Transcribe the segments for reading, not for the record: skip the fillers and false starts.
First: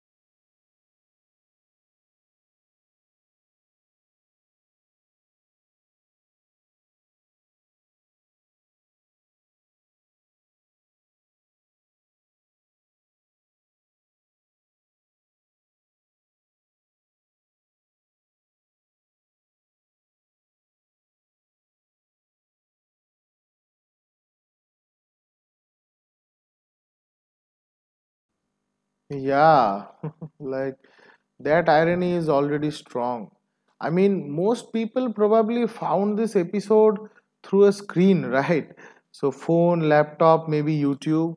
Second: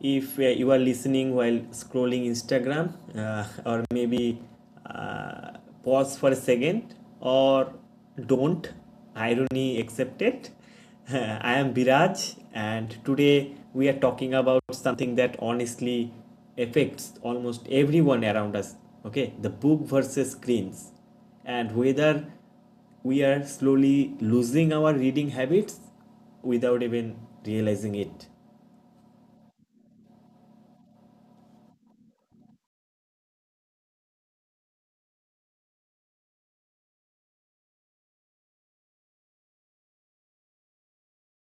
If you are listening while scrolling Instagram, or maybe uh, pause for a second, or don't, irony accepted. I am Biraj, and today we are talking about something that honestly affects almost everyone around us. Okay, the book versus screens, and whether we are slowly losing our reading habits without even realizing it. Yeah, like that irony is already strong. I mean, most people probably found this episode through a screen, right? So, phone, laptop, maybe YouTube.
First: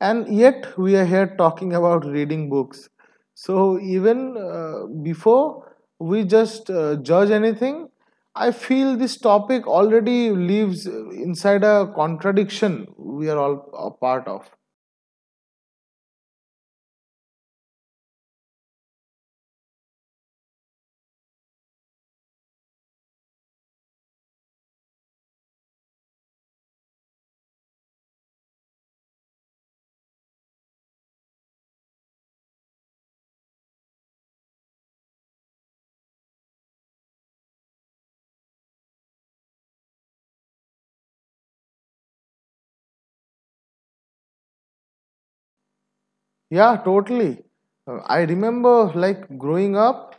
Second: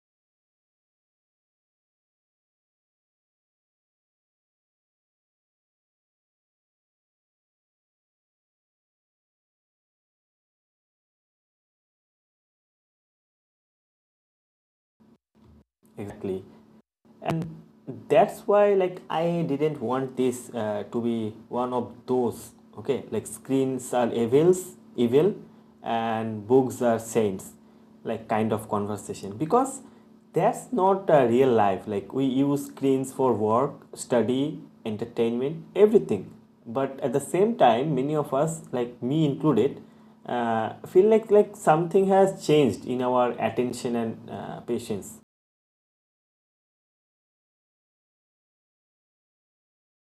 And yet, we are here talking about reading books. So, even before we just judge anything, I feel this topic already lives inside a contradiction we are all a part of. Exactly. And that's why, like, I didn't want this to be one of those, okay, like screens are evil and books are saints, like, kind of conversation because that's not real life. Like, we use screens for work, study, entertainment, everything, but at the same time, many of us, like me included, feel like something has changed in our attention and patience. Yeah, totally. I remember like growing up,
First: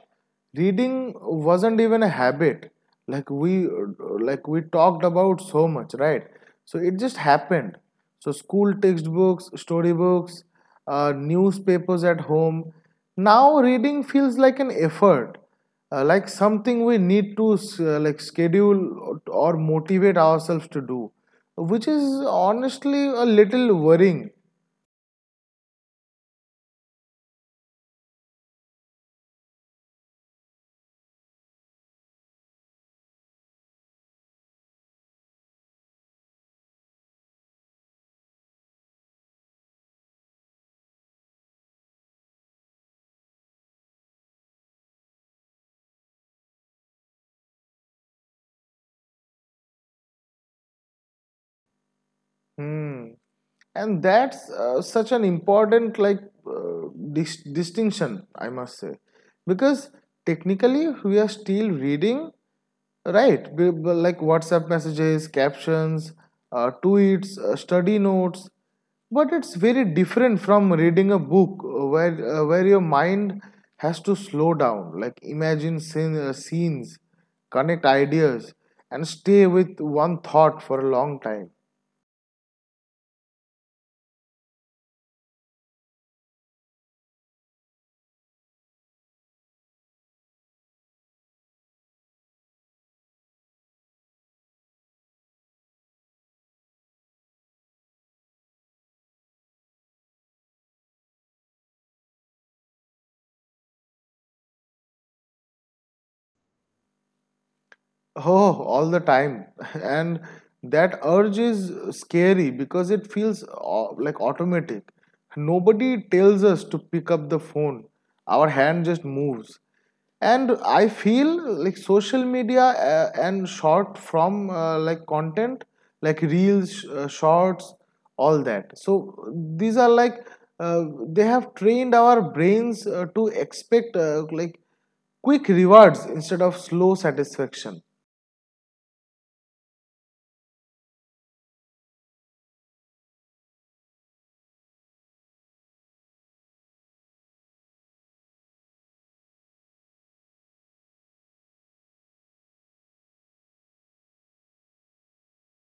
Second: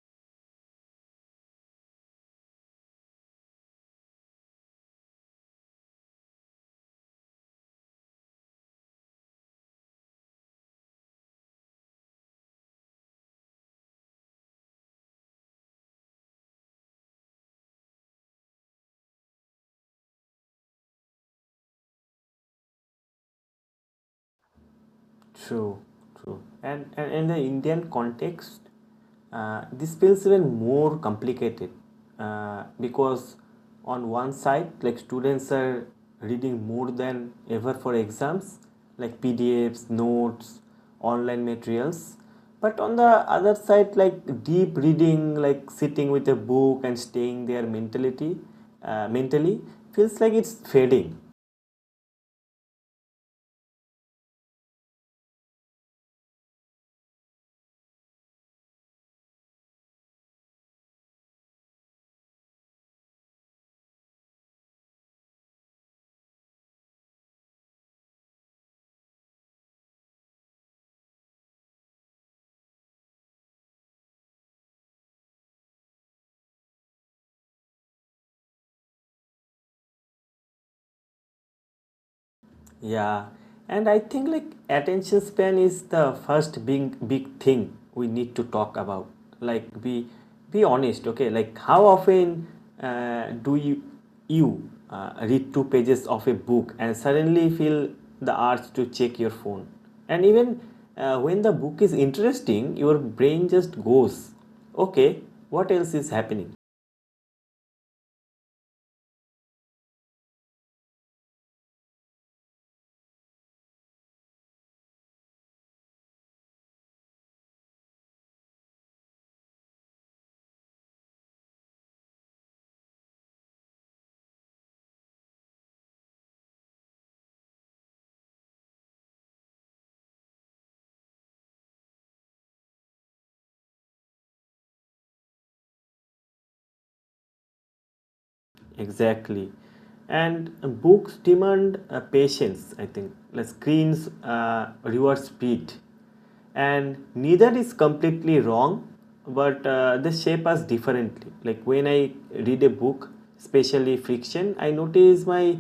reading wasn't even a habit. Like we like we talked about so much, right? So it just happened. So school textbooks, storybooks, newspapers at home. Now reading feels like an effort, like something we need to like schedule or motivate ourselves to do, which is honestly a little worrying. True, true. And in the Indian context, this feels even more complicated because on one side, like, students are reading more than ever for exams, like PDFs, notes, online materials. But on the other side, like deep reading, like sitting with a book and staying there mentality, mentally, feels like it's fading. Hmm. And that's such an important like uh, distinction I must say, because technically we are still reading, right? Like WhatsApp messages, captions, tweets, study notes. But it's very different from reading a book where your mind has to slow down, like imagine scenes, connect ideas, and stay with one thought for a long time. Yeah, and I think like attention span is the first big thing we need to talk about. Like, be honest, okay? Like, how often do you read two pages of a book and suddenly feel the urge to check your phone? And even when the book is interesting, your brain just goes, okay, what else is happening? Oh, all the time. And that urge is scary because it feels like automatic. Nobody tells us to pick up the phone. Our hand just moves. And I feel like social media and short from like content, like reels, shorts, all that. So these are like they have trained our brains to expect like quick rewards instead of slow satisfaction. Exactly. And books demand patience, I think. Like, screens reward speed. And neither is completely wrong, but they shape us differently. Like, when I read a book, especially fiction, I notice my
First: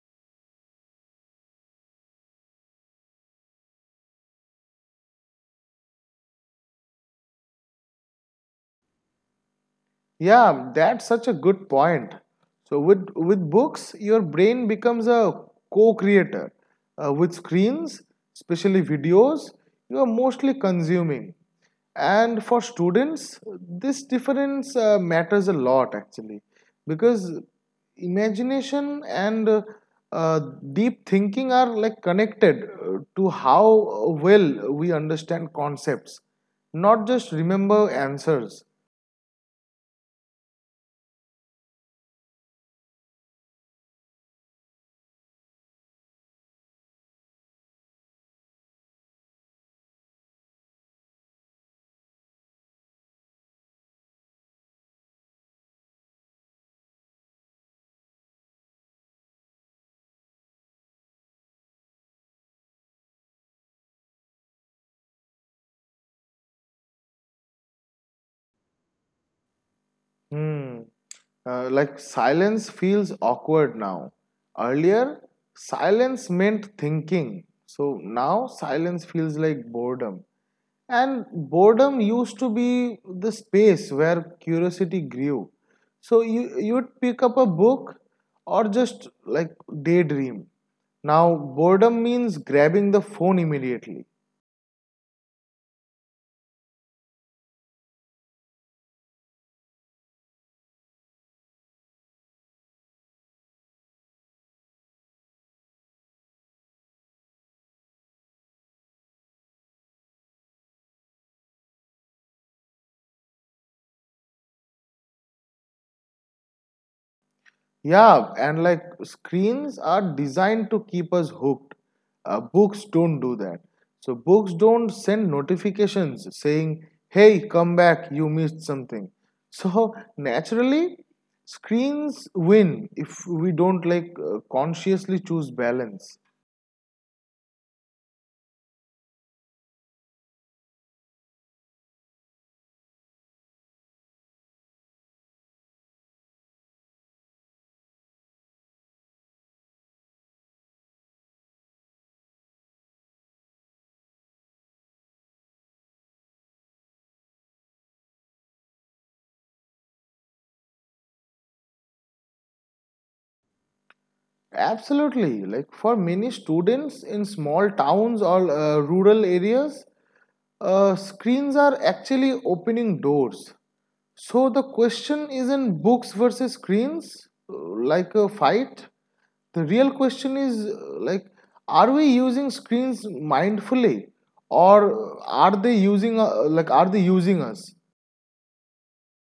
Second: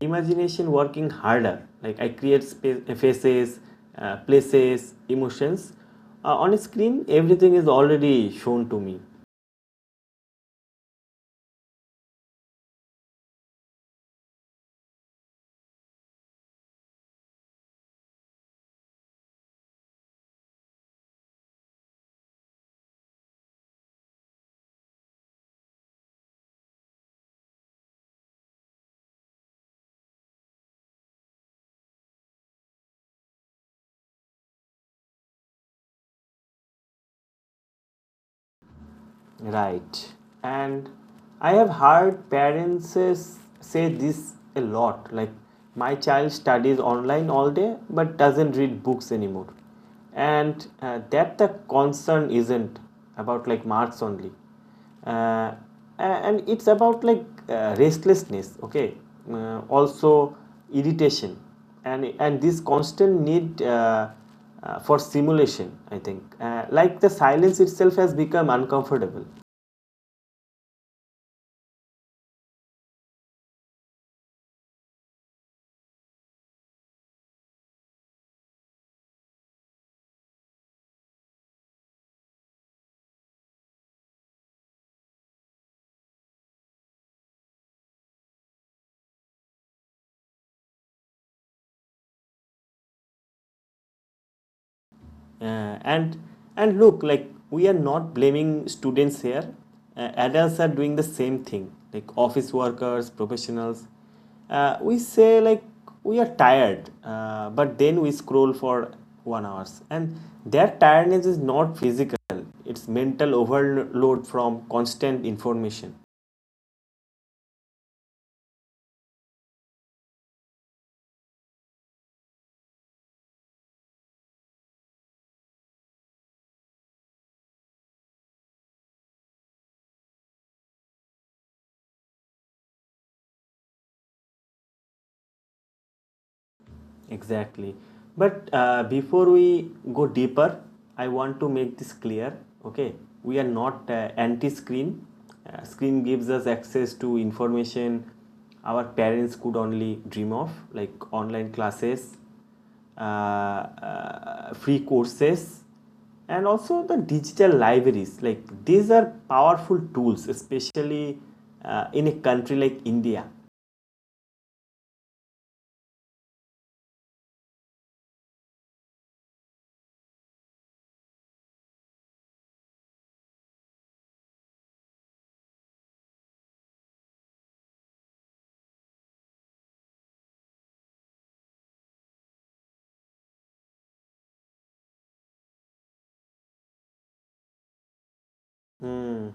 imagination working harder. Like, I create space, faces, places, emotions. On a screen, everything is already shown to me. Yeah, that's such a good point. So with books, your brain becomes a co-creator. With screens, especially videos, you are mostly consuming. And for students, this difference matters a lot, actually, because imagination and uh, deep thinking are like connected to how well we understand concepts, not just remember answers. Right. And I have heard parents say this a lot, like, my child studies online all day but doesn't read books anymore. And that the concern isn't about like marks only, uh, and it's about like restlessness, okay, also irritation, and this constant need for stimulation, I think. Like, the silence itself has become uncomfortable. Hmm. Like silence feels awkward now. Earlier, silence meant thinking. So now silence feels like boredom. And boredom used to be the space where curiosity grew. So you would pick up a book or just like daydream. Now boredom means grabbing the phone immediately. uh, and and look, like, we are not blaming students here. Adults are doing the same thing, like office workers, professionals. We say like we are tired, but then we scroll for 1 hours, and their tiredness is not physical, it's mental overload from constant information. Yeah, and like screens are designed to keep us hooked. Books don't do that. So, books don't send notifications saying, hey, come back, you missed something. So, naturally, screens win if we don't like consciously choose balance. Exactly. But before we go deeper, I want to make this clear. Okay, we are not anti-screen. Screen gives us access to information our parents could only dream of, like online classes, free courses, and also the digital libraries. Like, these are powerful tools, especially in a country like India. Absolutely. Like for many students in small towns or rural areas, screens are actually opening doors. So the question isn't books versus screens, like a fight. The real question is, like, are we using screens mindfully, or are they using us? Hmm.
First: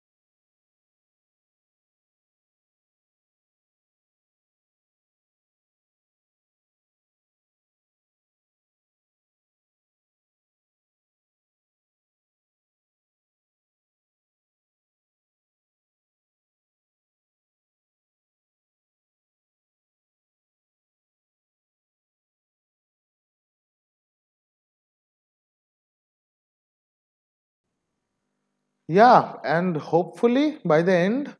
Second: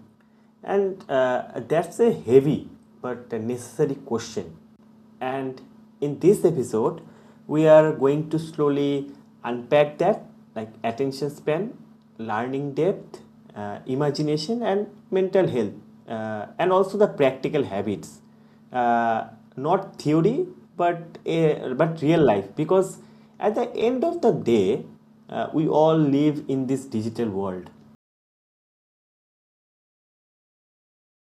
And that's a heavy but a necessary question. And in this episode, we are going to slowly unpack that, like attention span, learning depth, imagination, and mental health, and also the practical habits. Uh, Not theory, but, but real life. Because at the end of the day, we all live in this digital world. Yeah, and hopefully by the end,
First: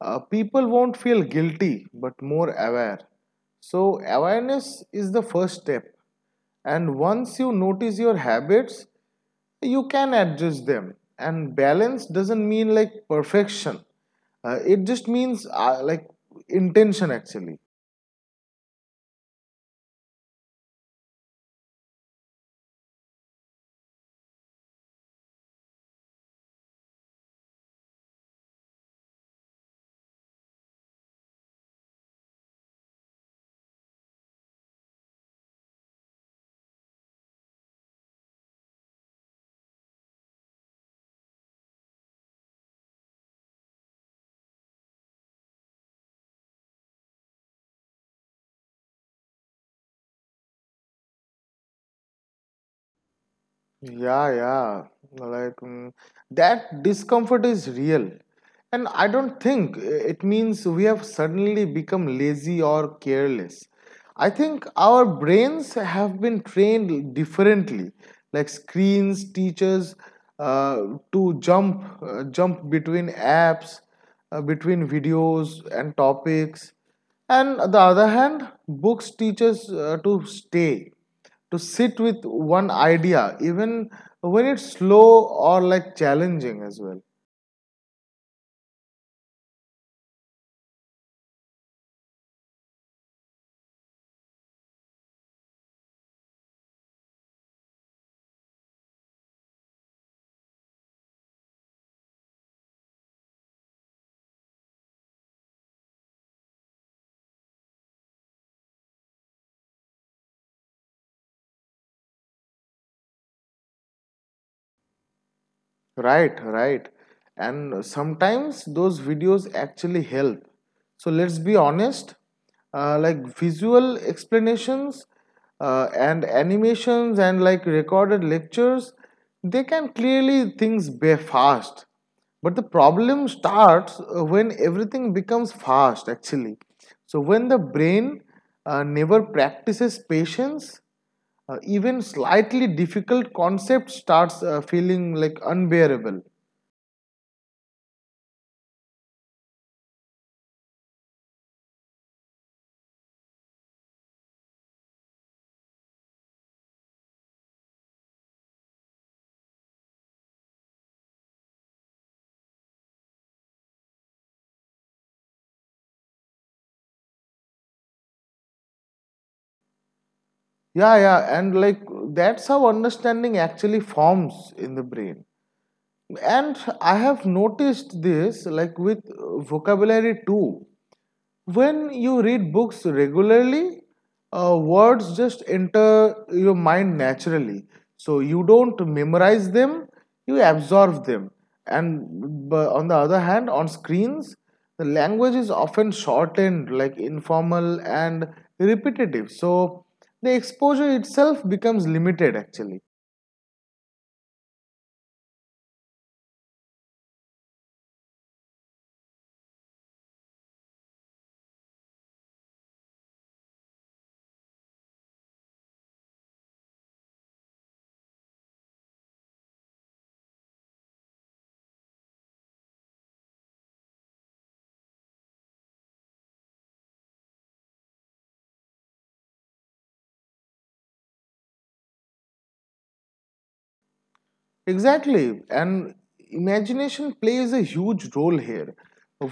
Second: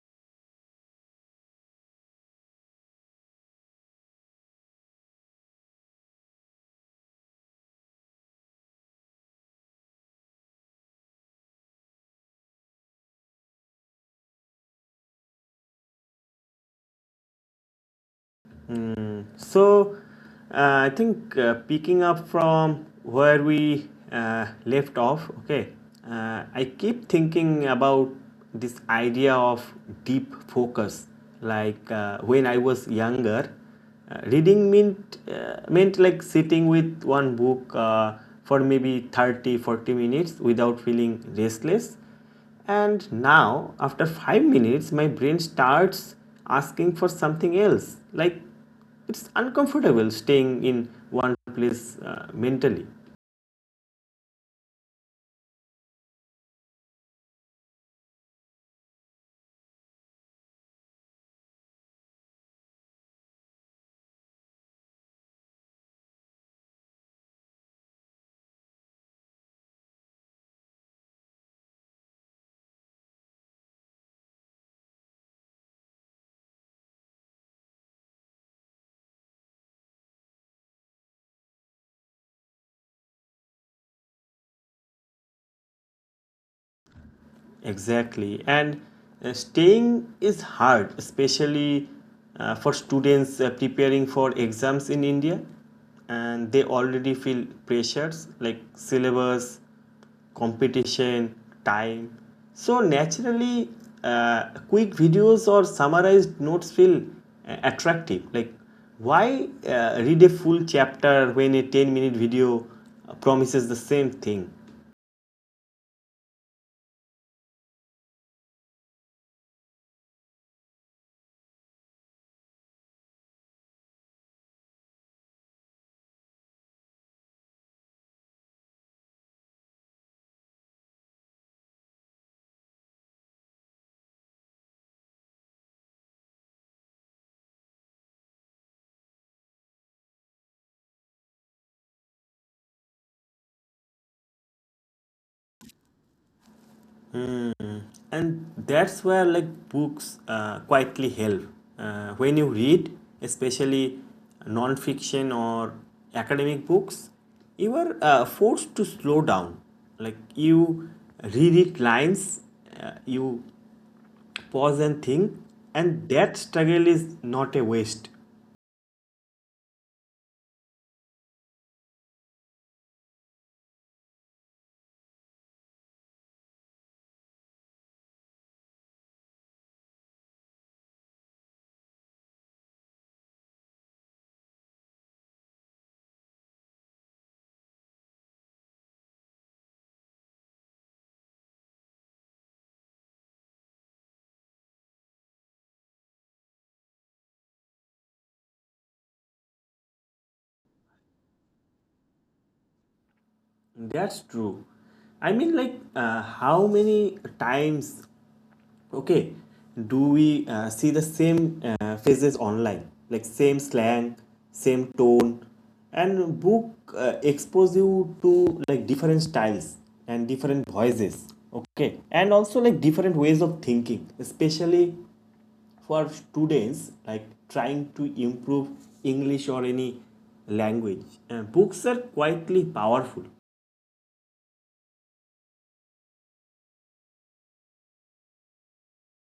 people won't feel guilty but more aware. So, awareness is the first step. And once you notice your habits, you can adjust them. And balance doesn't mean like perfection, it just means like intention, actually. So, I think picking up from where we left off, okay, I keep thinking about this idea of deep focus. Like, when I was younger, reading meant like sitting with one book for maybe 30, 40 minutes without feeling restless, and now, after 5 minutes, my brain starts asking for something else. Like, it's uncomfortable staying in one place mentally. Yeah, yeah. Like that discomfort is real. And I don't think it means we have suddenly become lazy or careless. I think our brains have been trained differently, like screens, teachers, uh, to jump between apps, between videos and topics. And on the other hand, books teach us to stay, to sit with one idea, even when it's slow or like challenging as well. Exactly. And staying is hard, especially for students preparing for exams in India. And they already feel pressures like syllabus, competition, time. So, naturally, quick videos or summarized notes feel attractive. Like, why read a full chapter when a 10-minute video promises the same thing? Right, right. And sometimes those videos actually help. So let's be honest, like visual explanations and animations and like recorded lectures, they can clearly things be fast. But the problem starts when everything becomes fast, actually. So when the brain never practices patience, even slightly difficult concept starts feeling like unbearable. And that's where like books quietly help. When you read, especially non-fiction or academic books, you are forced to slow down. Like, you reread lines, you pause and think, and that struggle is not a waste. Yeah, yeah, and like that's how understanding actually forms in the brain. And I have noticed this like with vocabulary too. When you read books regularly, words just enter your mind naturally. So you don't memorize them, you absorb them. And on the other hand, on screens, the language is often shortened, like informal and repetitive. So the exposure itself becomes limited, actually. That's true. I mean, like, how many times, okay, do we see the same faces online, like same slang, same tone, and book expose you to like different styles and different voices. Okay, and also like different ways of thinking, especially for students like trying to improve English or any language. Books are quietly powerful. Exactly, and imagination plays a huge role here.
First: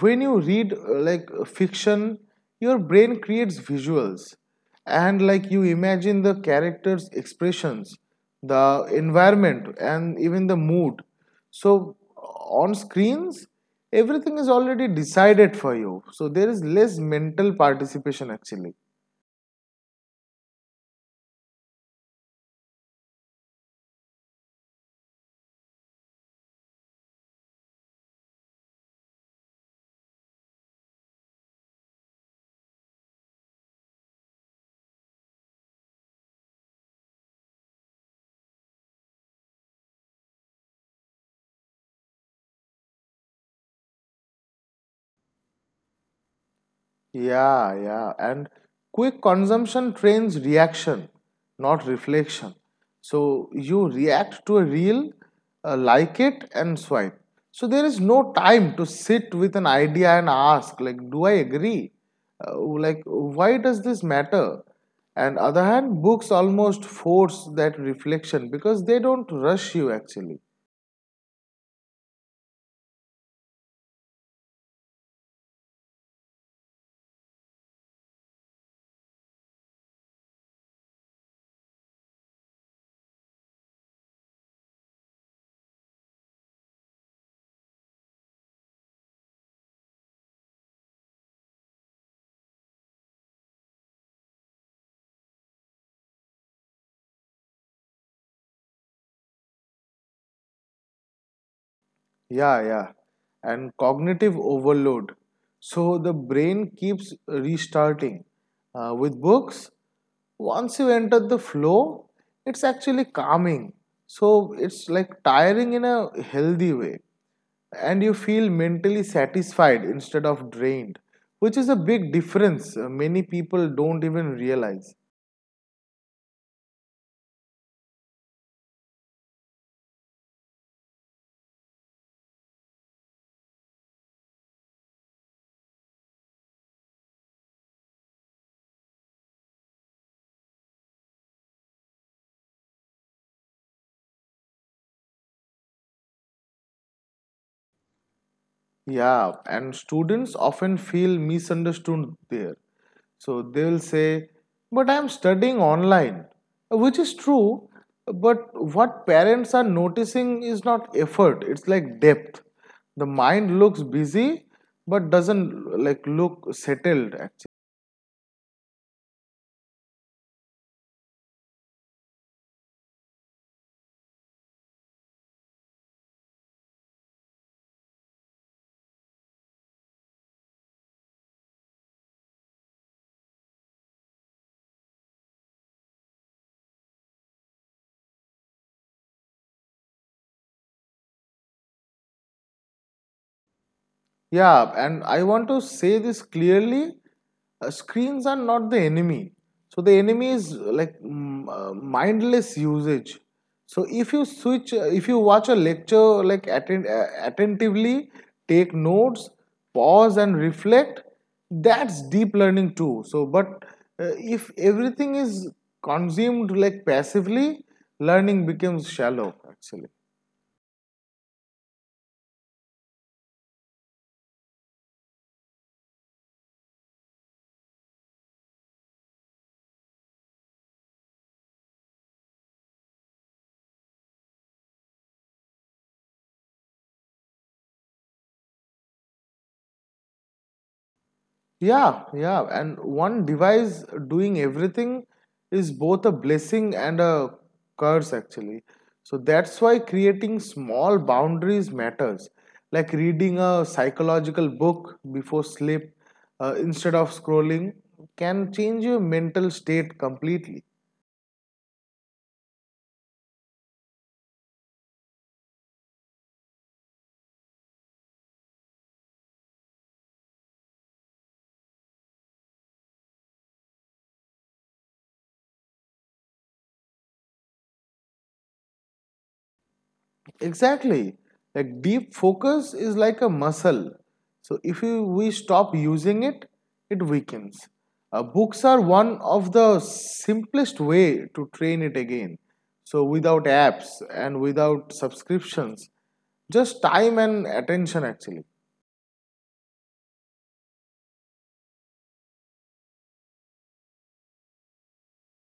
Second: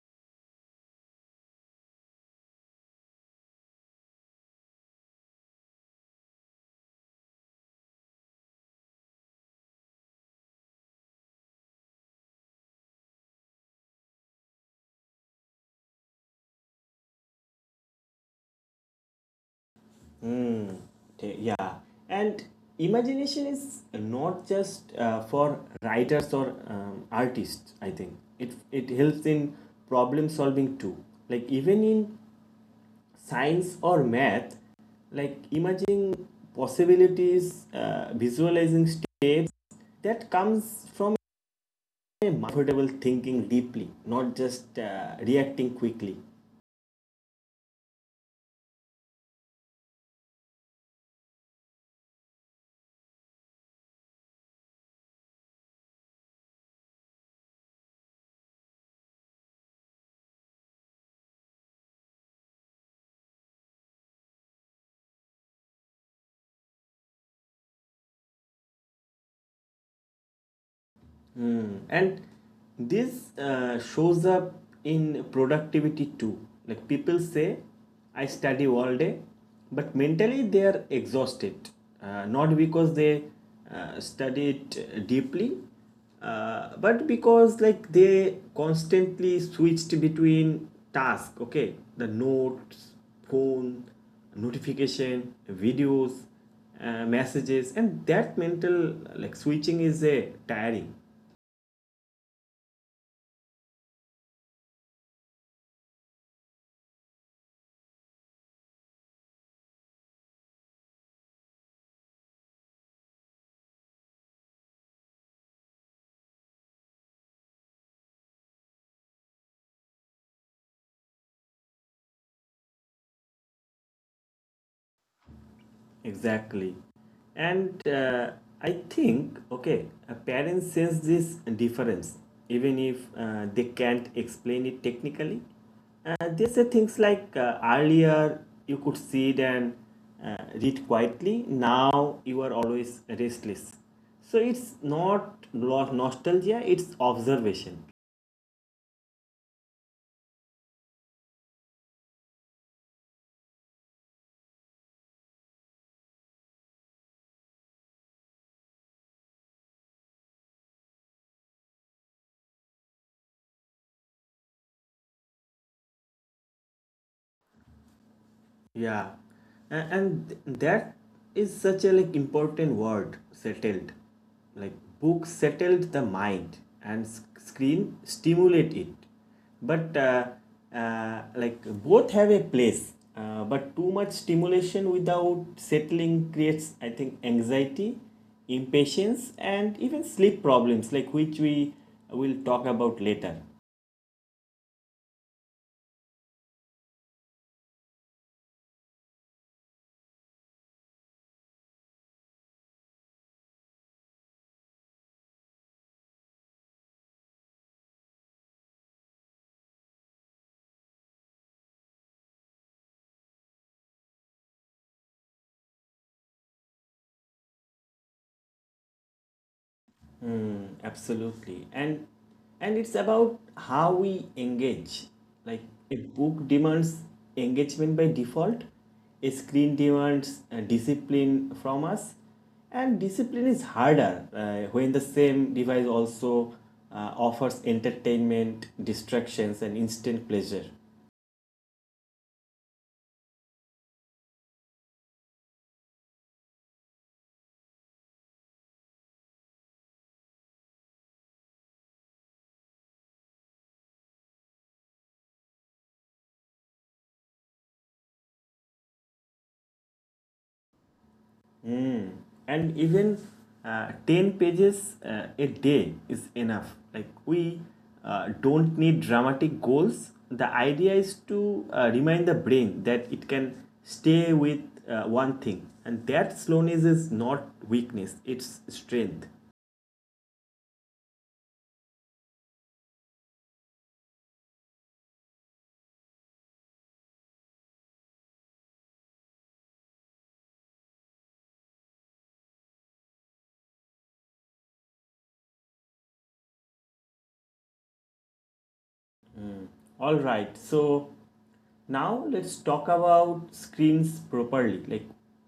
When you read fiction, your brain creates visuals and like you imagine the characters' expressions, the environment, and even the mood. So, on screens, everything is already decided for you, so there is less mental participation, actually. Hmm. Yeah, and imagination is not just for writers or artists. I think it helps in problem solving too. Like, even in science or math, like imagining possibilities, visualizing steps, that comes from a comfortable thinking deeply, not just reacting quickly. Yeah, yeah. And quick consumption trains reaction, not reflection. So you react to a reel, like it, and swipe. So there is no time to sit with an idea and ask, like, do I agree? Like, why does this matter? And other hand, books almost force that reflection because they don't rush you actually. Mm. And this shows up in productivity too. Like people say, I study all day, but mentally they are exhausted. Not because they studied deeply, but because, like, they constantly switched between tasks. Okay, the notes, phone, notification, videos, messages, and that mental like switching is a tiring. Yeah, yeah. And cognitive overload. So the brain keeps restarting. With books, once you enter the flow, it's actually calming. So it's like tiring in a healthy way. And you feel mentally satisfied instead of drained, which is a big difference many people don't even realize. Exactly. And I think, okay, parents sense this difference, even if they can't explain it technically. They say things like, earlier you could sit and read quietly, now you are always restless. So it's not nostalgia, it's observation. Yeah, and students often feel misunderstood there. So they will say, but I am studying online, which is true. But what parents are noticing is not effort, it's like depth. The mind looks busy but doesn't like look settled, actually. Yeah, and that is such a like important word, settled. Like, book settled the mind and screen stimulate it. But like, both have a place. But too much stimulation without settling creates, I think, anxiety, impatience, and even sleep problems, like, which we will talk about later. Yeah, and I want to say this clearly. Screens are not the enemy. So the enemy is mindless usage. So if you watch a lecture like attentively, take notes, pause and reflect, that's deep learning too. So, but if everything is consumed like passively, learning becomes shallow, actually. Hmm, absolutely. And it's about how we engage. Like, a book demands engagement by default, a screen demands discipline from us, and discipline is harder when the same device also offers entertainment, distractions, and instant pleasure. Yeah, yeah. And one device doing everything is both a blessing and a curse, actually. So that's why creating small boundaries matters, like reading a psychological book before sleep instead of scrolling can change your mental state completely. Mm. And even 10 pages a day is enough. Like, we don't need dramatic goals. The idea is to remind the brain that it can stay with one thing. And that slowness is not weakness, it's strength. Exactly. Like deep focus is like a muscle. So if you, we stop using it, it weakens. Books are one of the simplest way to train it again. So without apps and without subscriptions, just time and attention, actually. All right, so now let's talk about screens properly, like,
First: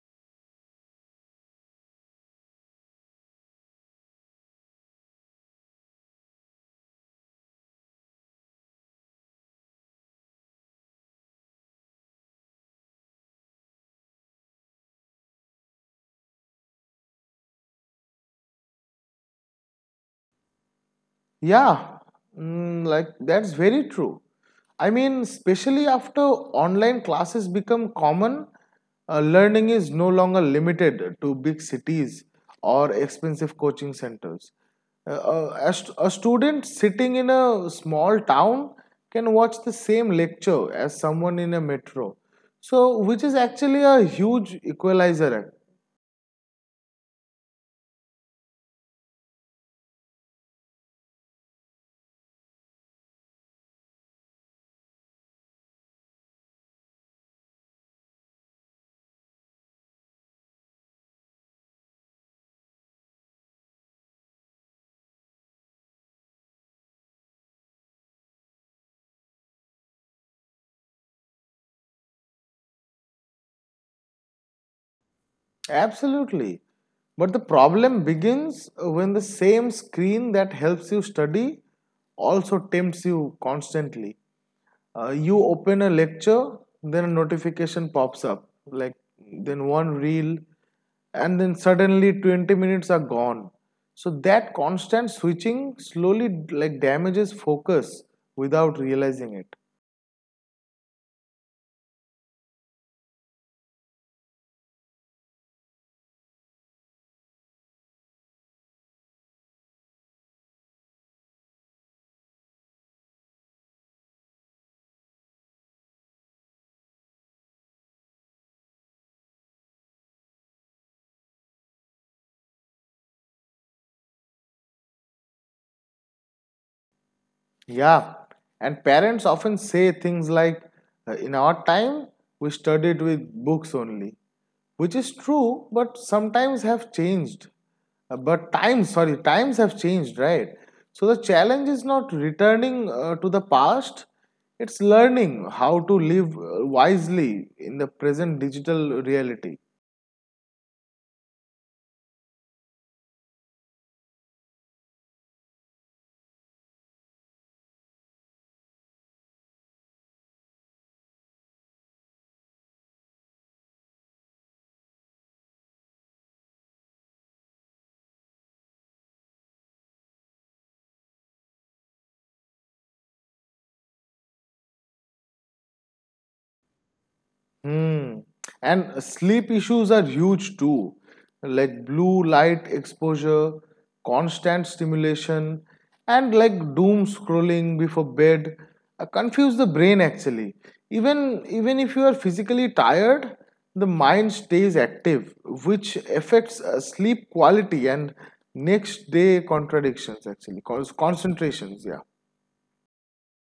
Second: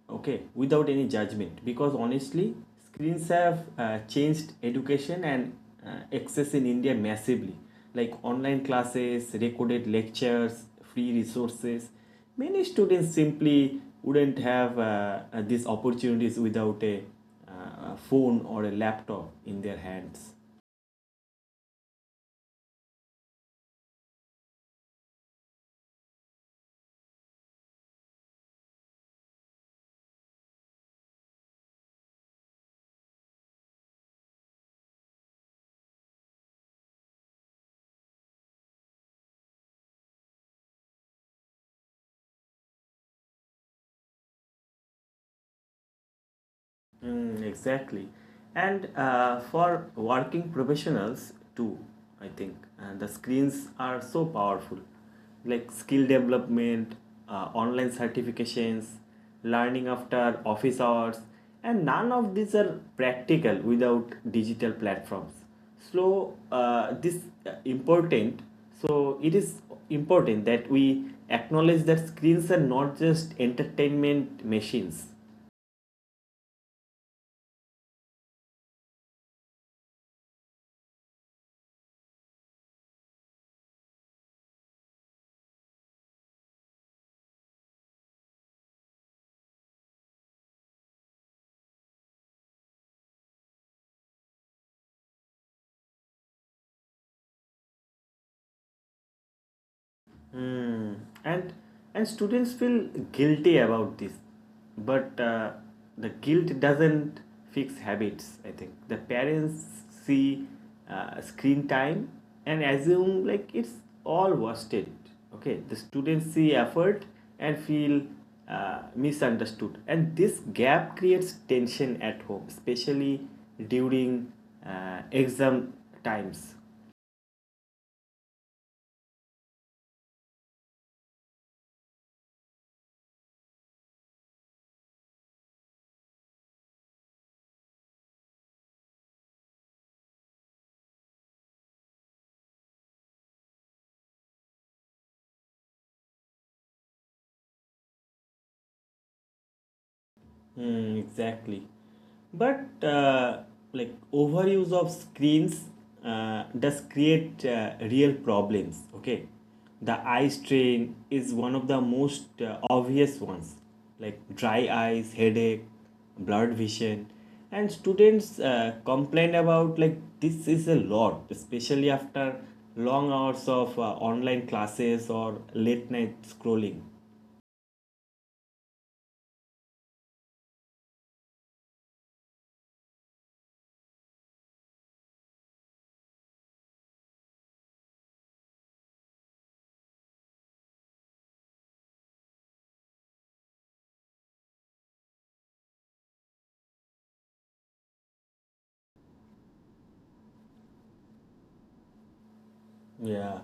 okay, without any judgment, because honestly, screens have changed education and access in India massively. Like online classes, recorded lectures, free resources, many students simply wouldn't have these opportunities without a a phone or a laptop in their hands. Yeah, like that's very true. I mean, especially after online classes become common, learning is no longer limited to big cities or expensive coaching centers. A student sitting in a small town can watch the same lecture as someone in a metro. So, which is actually a huge equalizer. Mm, exactly. And for working professionals too, I think. And the screens are so powerful. Like, skill development, online certifications, learning after office hours, and none of these are practical without digital platforms. So this important. So it is important that we acknowledge that screens are not just entertainment machines. Absolutely. But the problem begins when the same screen that helps you study also tempts you constantly. You open a lecture, then a notification pops up, like then one reel, and then suddenly 20 minutes are gone. So that constant switching slowly like damages focus without realizing it. Hmm. And and students feel guilty about this, but the guilt doesn't fix habits. I think the parents see screen time and assume like it's all worth it. Okay, the students see effort and feel misunderstood, and this gap creates tension at home, especially during exam times. Yeah, and parents often say things like, "In our time, we studied with books only," which is true, but sometimes have changed. But times have changed, right? So the challenge is not returning to the past, it's learning how to live wisely in the present digital reality. Hmm, exactly. But like overuse of screens does create real problems. Okay, the eye strain is one of the most obvious ones, like dry eyes, headache, blurred vision, and students complain about like this is a lot, especially after long hours of online classes or late night scrolling. Hmm. And sleep issues are huge too, like blue light exposure, constant stimulation, and like doom scrolling before bed confuse the brain, actually. Even if you are physically tired, the mind stays active, which affects sleep quality and next day contradictions, actually, cause concentrations. Yeah. Yeah,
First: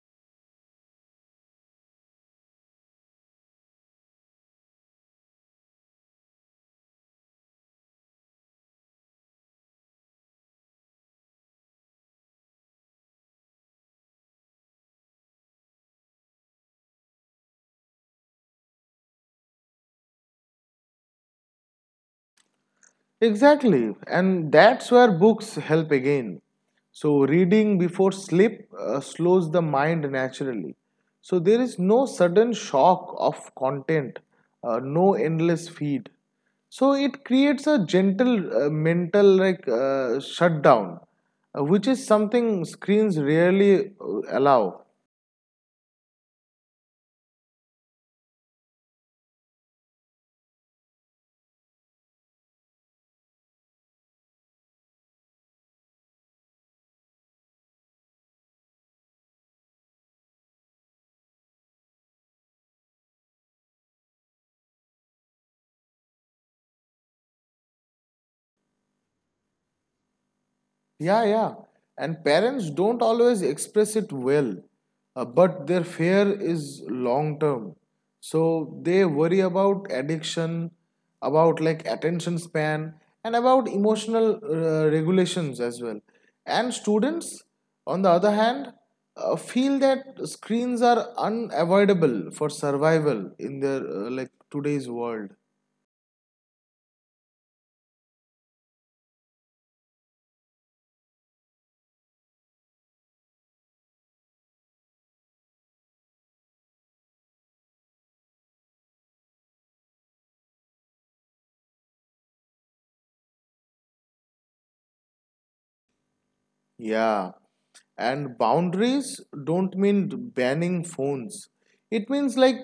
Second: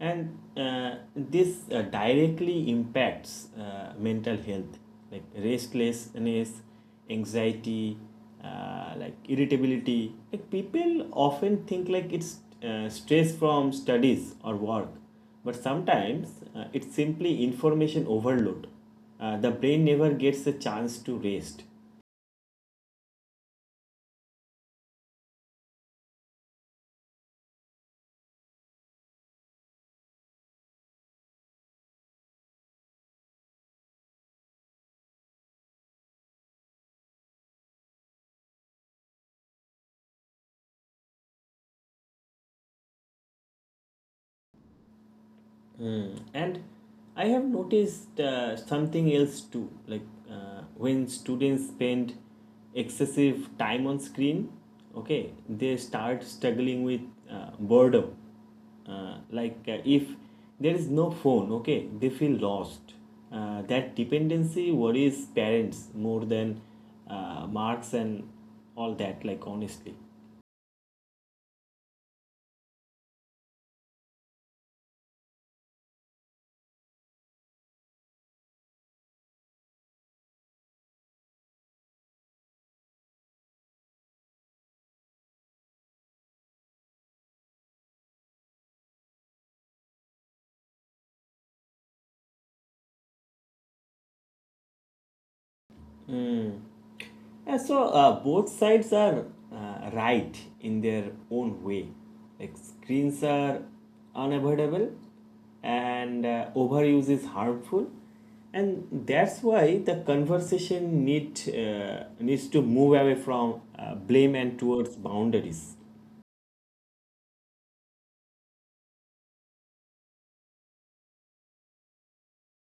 and this directly impacts mental health, like restlessness, anxiety, like irritability. Like, people often think like it's stress from studies or work, but sometimes it's simply information overload. The brain never gets a chance to rest. Exactly, and that's where books help again. So, reading before sleep slows the mind naturally. So, there is no sudden shock of content, no endless feed. So, it creates a gentle mental like shutdown, which is something screens rarely allow. Mm. And I have noticed something else too. Like, when students spend excessive time on screen, okay, they start struggling with boredom. Like, if there is no phone, okay, they feel lost. That dependency worries parents more than marks and all that. Like, honestly. Yeah, yeah. And parents don't always express it well, but their fear is long term. So they worry about addiction, about like attention span, and about emotional regulations as well. And students, on the other hand, feel that screens are unavoidable for survival in their like today's world. Mm. Yeah, so both sides are right in their own way. Like, screens are unavoidable and overuse is harmful. And that's why the conversation needs to move away from blame and towards boundaries. Yeah, and boundaries don't mean banning phones. It means like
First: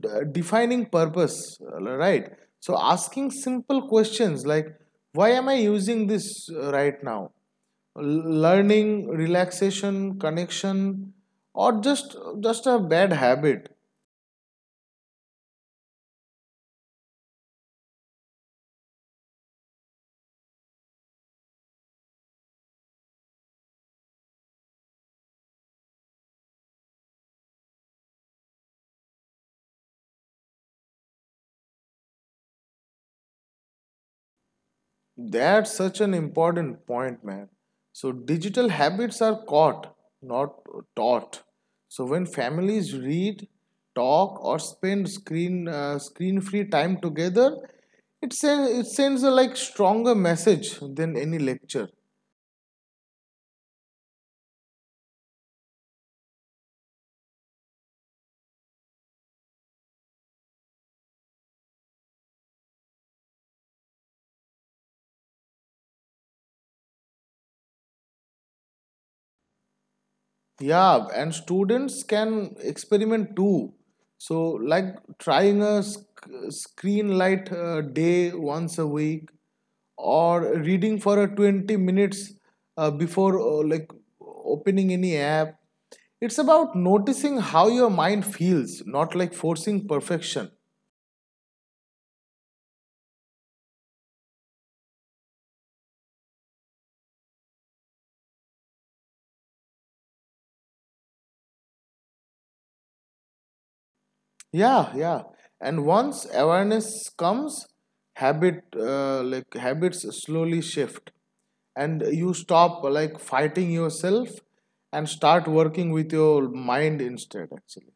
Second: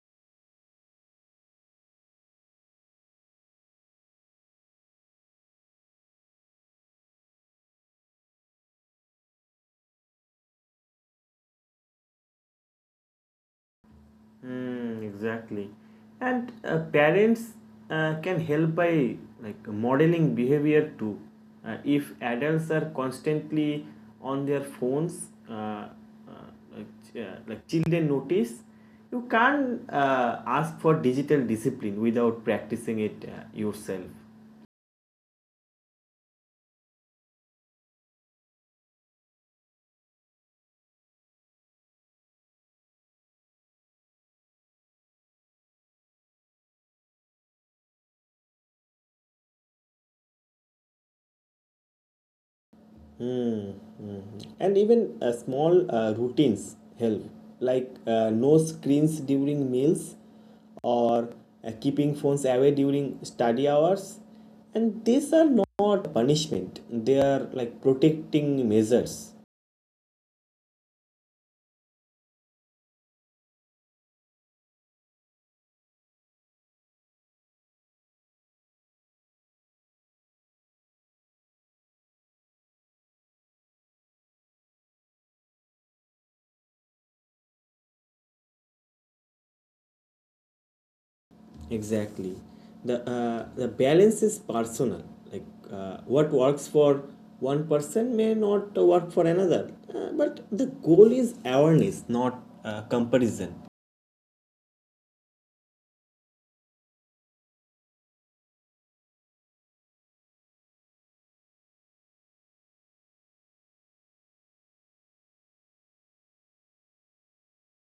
defining purpose, right? So asking simple questions like, why am I using this right now? Learning, relaxation, connection, or just a bad habit. Mm, exactly. And parents can help by like modeling behavior too. If adults are constantly on their phones, uh, like, like, children notice, you can't ask for digital discipline without practicing it yourself. That's such an important point, man. So, digital habits are caught, not taught. So, when families read, talk, or spend screen free time together, it sends a like stronger message than any lecture. Mm, mm. And even small routines help, like no screens during meals or keeping phones away during study hours. And these are not punishment, they are like protecting measures. Yeah, and students can experiment too. So, like trying a screen light day once a week or reading for 20 minutes before like opening any app. It's about noticing how your mind feels, not like forcing perfection. Exactly. The balance is personal. Like, what works for one person may not work for another. But the goal is awareness, not comparison. Yeah, yeah, and once awareness comes, habits slowly shift and you stop like fighting yourself and start working with your mind instead, actually.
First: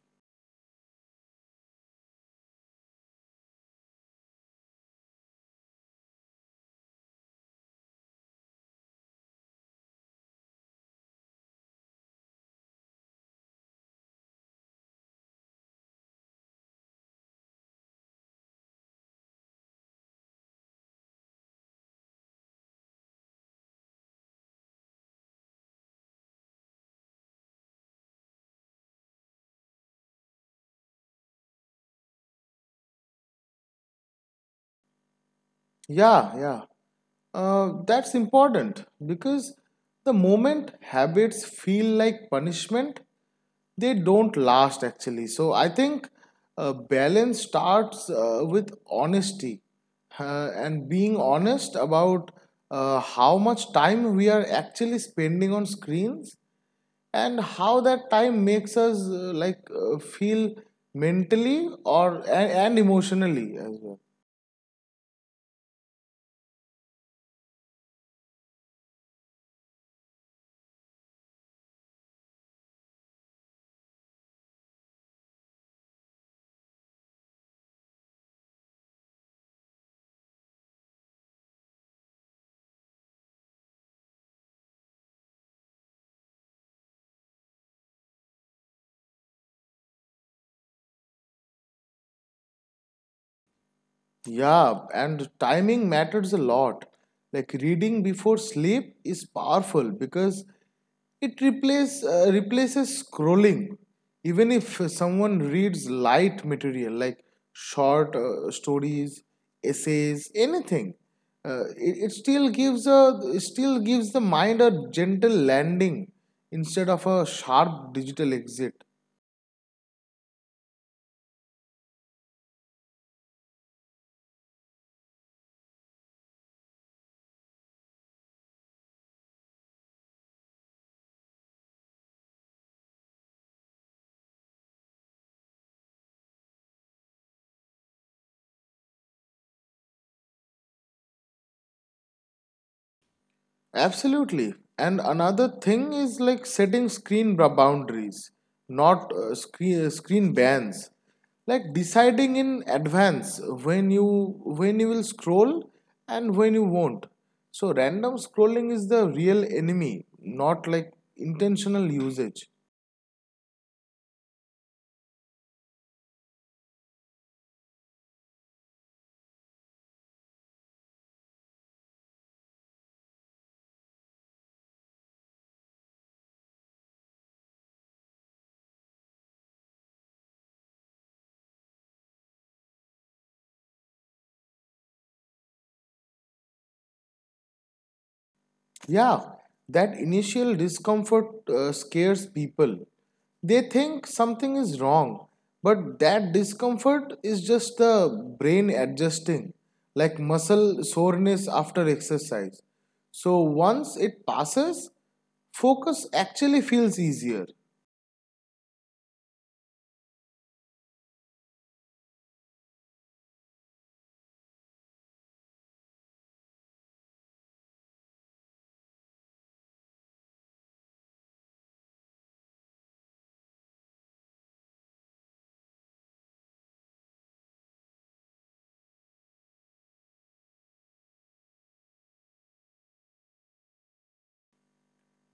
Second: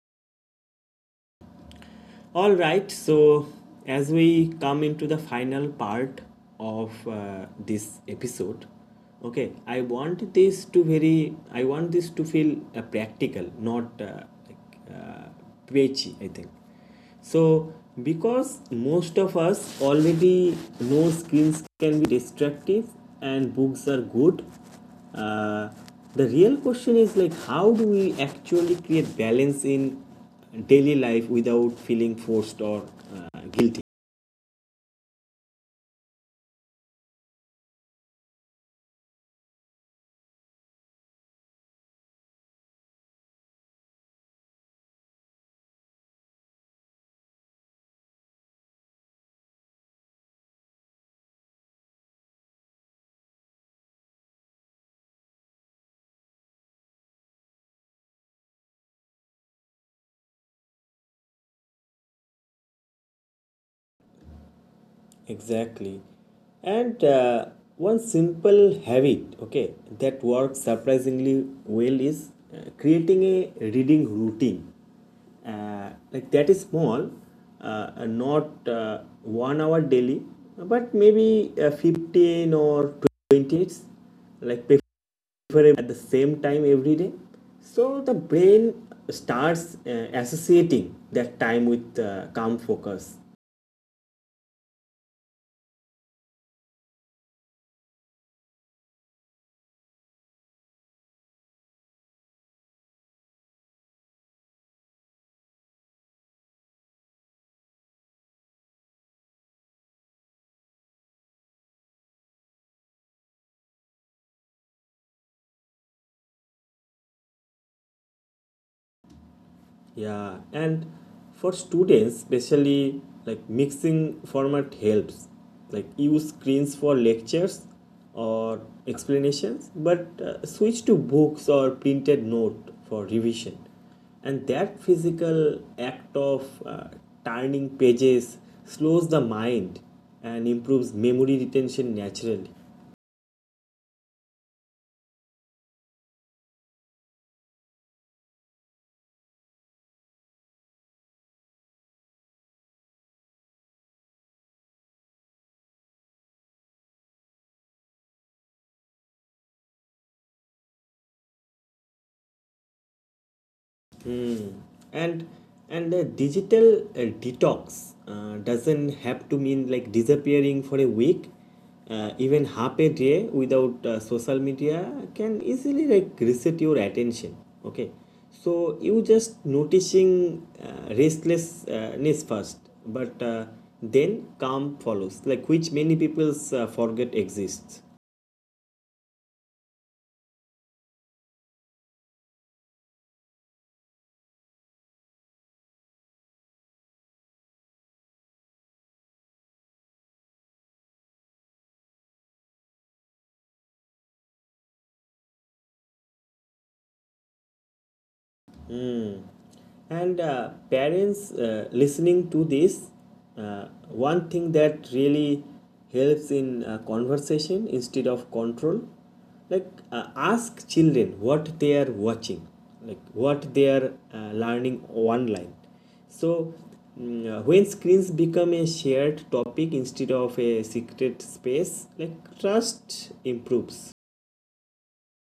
All right, so as we come into the final part of this episode, okay, I want this to I want this to feel practical, not like preachy, I think. So, because most of us already know screens can be destructive and books are good, uh, the real question is like how do we actually create balance in daily life without feeling forced or guilty. Yeah, yeah. That's important because the moment habits feel like punishment, they don't last, actually. So I think balance starts with honesty, and being honest about how much time we are actually spending on screens and how that time makes us feel mentally and emotionally as well. Exactly. And one simple habit, okay, that works surprisingly well is creating a reading routine like that is small, not 1 hour daily, but maybe 15 or 20 minutes, like at the same time every day, so the brain starts associating that time with calm focus. Yeah, and timing matters a lot. Like reading before sleep is powerful because replaces scrolling. Even if someone reads light material like short stories, essays, anything, it still gives the mind a gentle landing instead of a sharp digital exit. Yeah. And for students, especially like mixing format helps. Like use screens for lectures or explanations, but switch to books or printed note for revision. And that physical act of turning pages slows the mind and improves memory retention naturally. Absolutely. And another thing is like setting screen boundaries, not screen bans. Like deciding in advance when you will scroll and when you won't. So random scrolling is the real enemy, not like intentional usage. Hmm. And and a digital detox doesn't have to mean like disappearing for a week. Even half a day without social media can easily like reset your attention. Okay, so you just noticing restlessness first, but then calm follows. Like which many people's forget exists. Yeah, that initial discomfort scares people. They think something is wrong, but that discomfort is just the brain adjusting, like muscle soreness after exercise. So once it passes, focus actually feels easier. Mm. And parents listening to this, uh, one thing that really helps in conversation instead of control, like uh, ask children what they are watching, like what they are learning online. So when screens become a shared topic instead of a secret space, like trust improves.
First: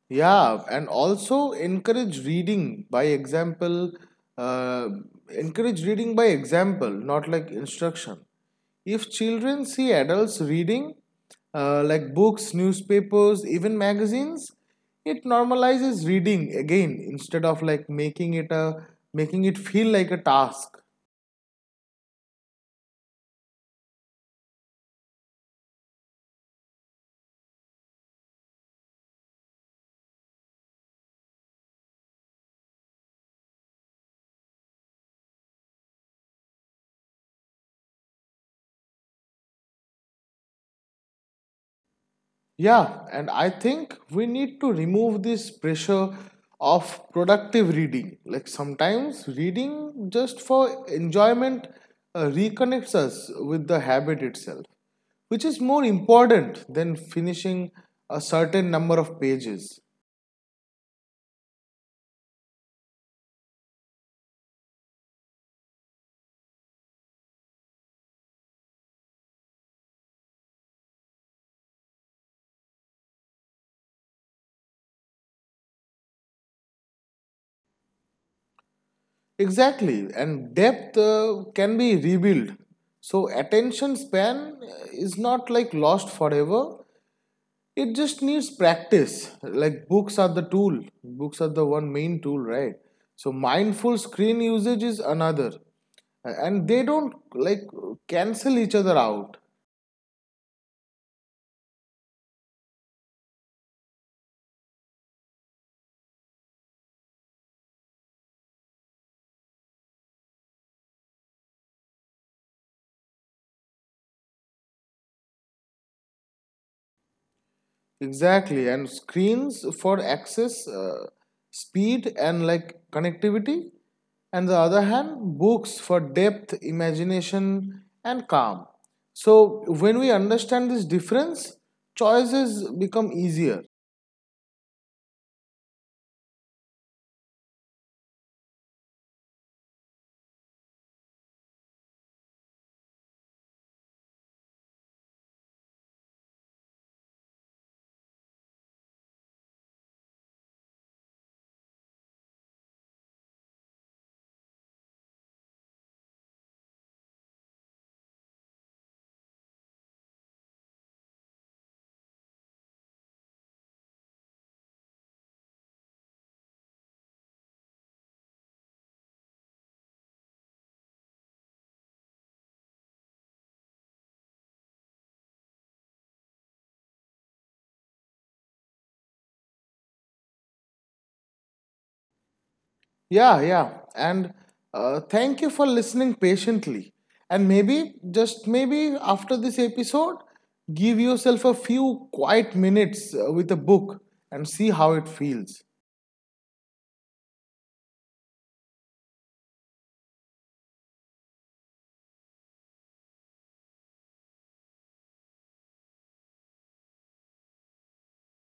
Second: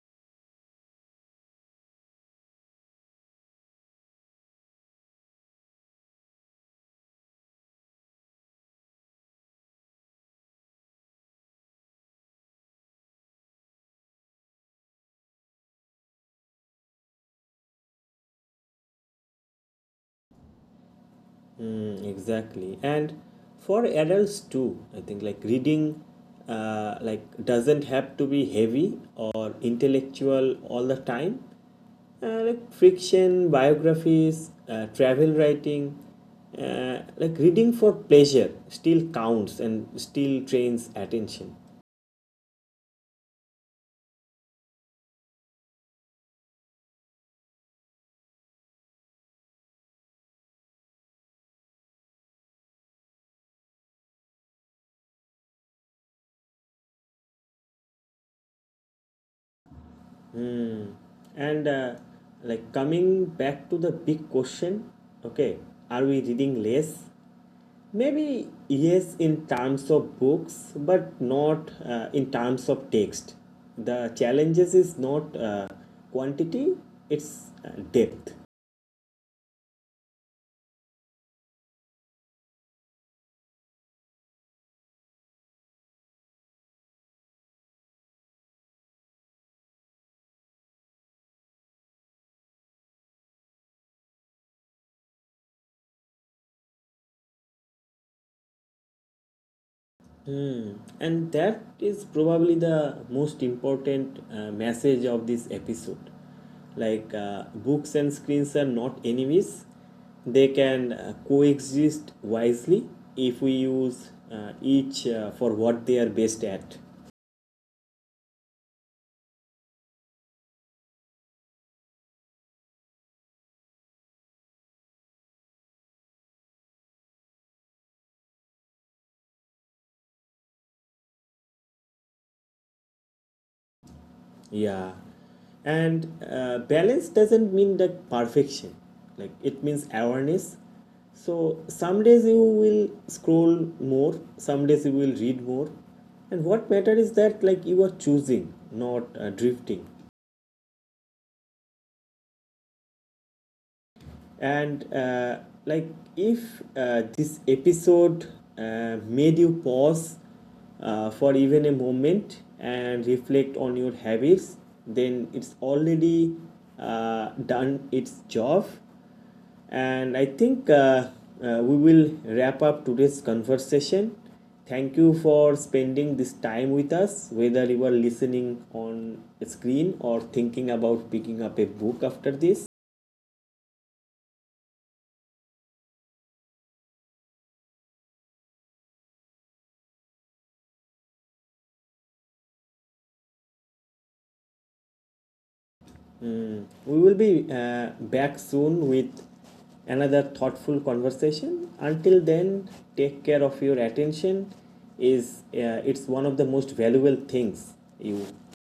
Yeah, and also encourage reading by example. Uh, not like instruction. If children see adults reading, like books, newspapers, even magazines, it normalizes reading again instead of like making it feel like a task. Mm, exactly. And for adults too, I think like reading like doesn't have to be heavy or intellectual all the time. Like fiction, biographies, travel writing, like reading for pleasure still counts and still trains attention. Yeah, and I think we need to remove this pressure of productive reading. Like sometimes reading just for enjoyment reconnects us with the habit itself, which is more important than finishing a certain number of pages. Hmm. And like coming back to the big question, okay, are we reading less? Maybe yes, in terms of books, but not in terms of text. The challenges is not quantity, it's depth. Exactly, and depth can be rebuilt. So attention span is not like lost forever. It just needs practice. Like books are the tool. Books are the one main tool, right? So mindful screen usage is another. And they don't like cancel each other out. Hmm. And that is probably the most important message of this episode. Like, books and screens are not enemies, they can coexist wisely if we use each for what they are best at. Exactly. And screens for access, speed, and like connectivity. And the other hand, books for depth, imagination, and calm. So when we understand this difference, choices become easier. Yeah. And balance doesn't mean that perfection. Like it means awareness. So some days you will scroll more, some days you will read more. And what matters is that like you are choosing, not drifting. And like if this episode made you pause for even a moment and reflect on your habits, then it's already done its job. And I think we will wrap up today's conversation. Thank you for spending this time with us, whether you are listening on a screen or thinking about picking up a book after this. Yeah, yeah. And thank you for listening patiently. And maybe, just maybe, after this episode, give yourself a few quiet minutes with a book and see how it feels. We will be back soon with another thoughtful conversation. Until then, take care of your attention. Is It's one of the most valuable things you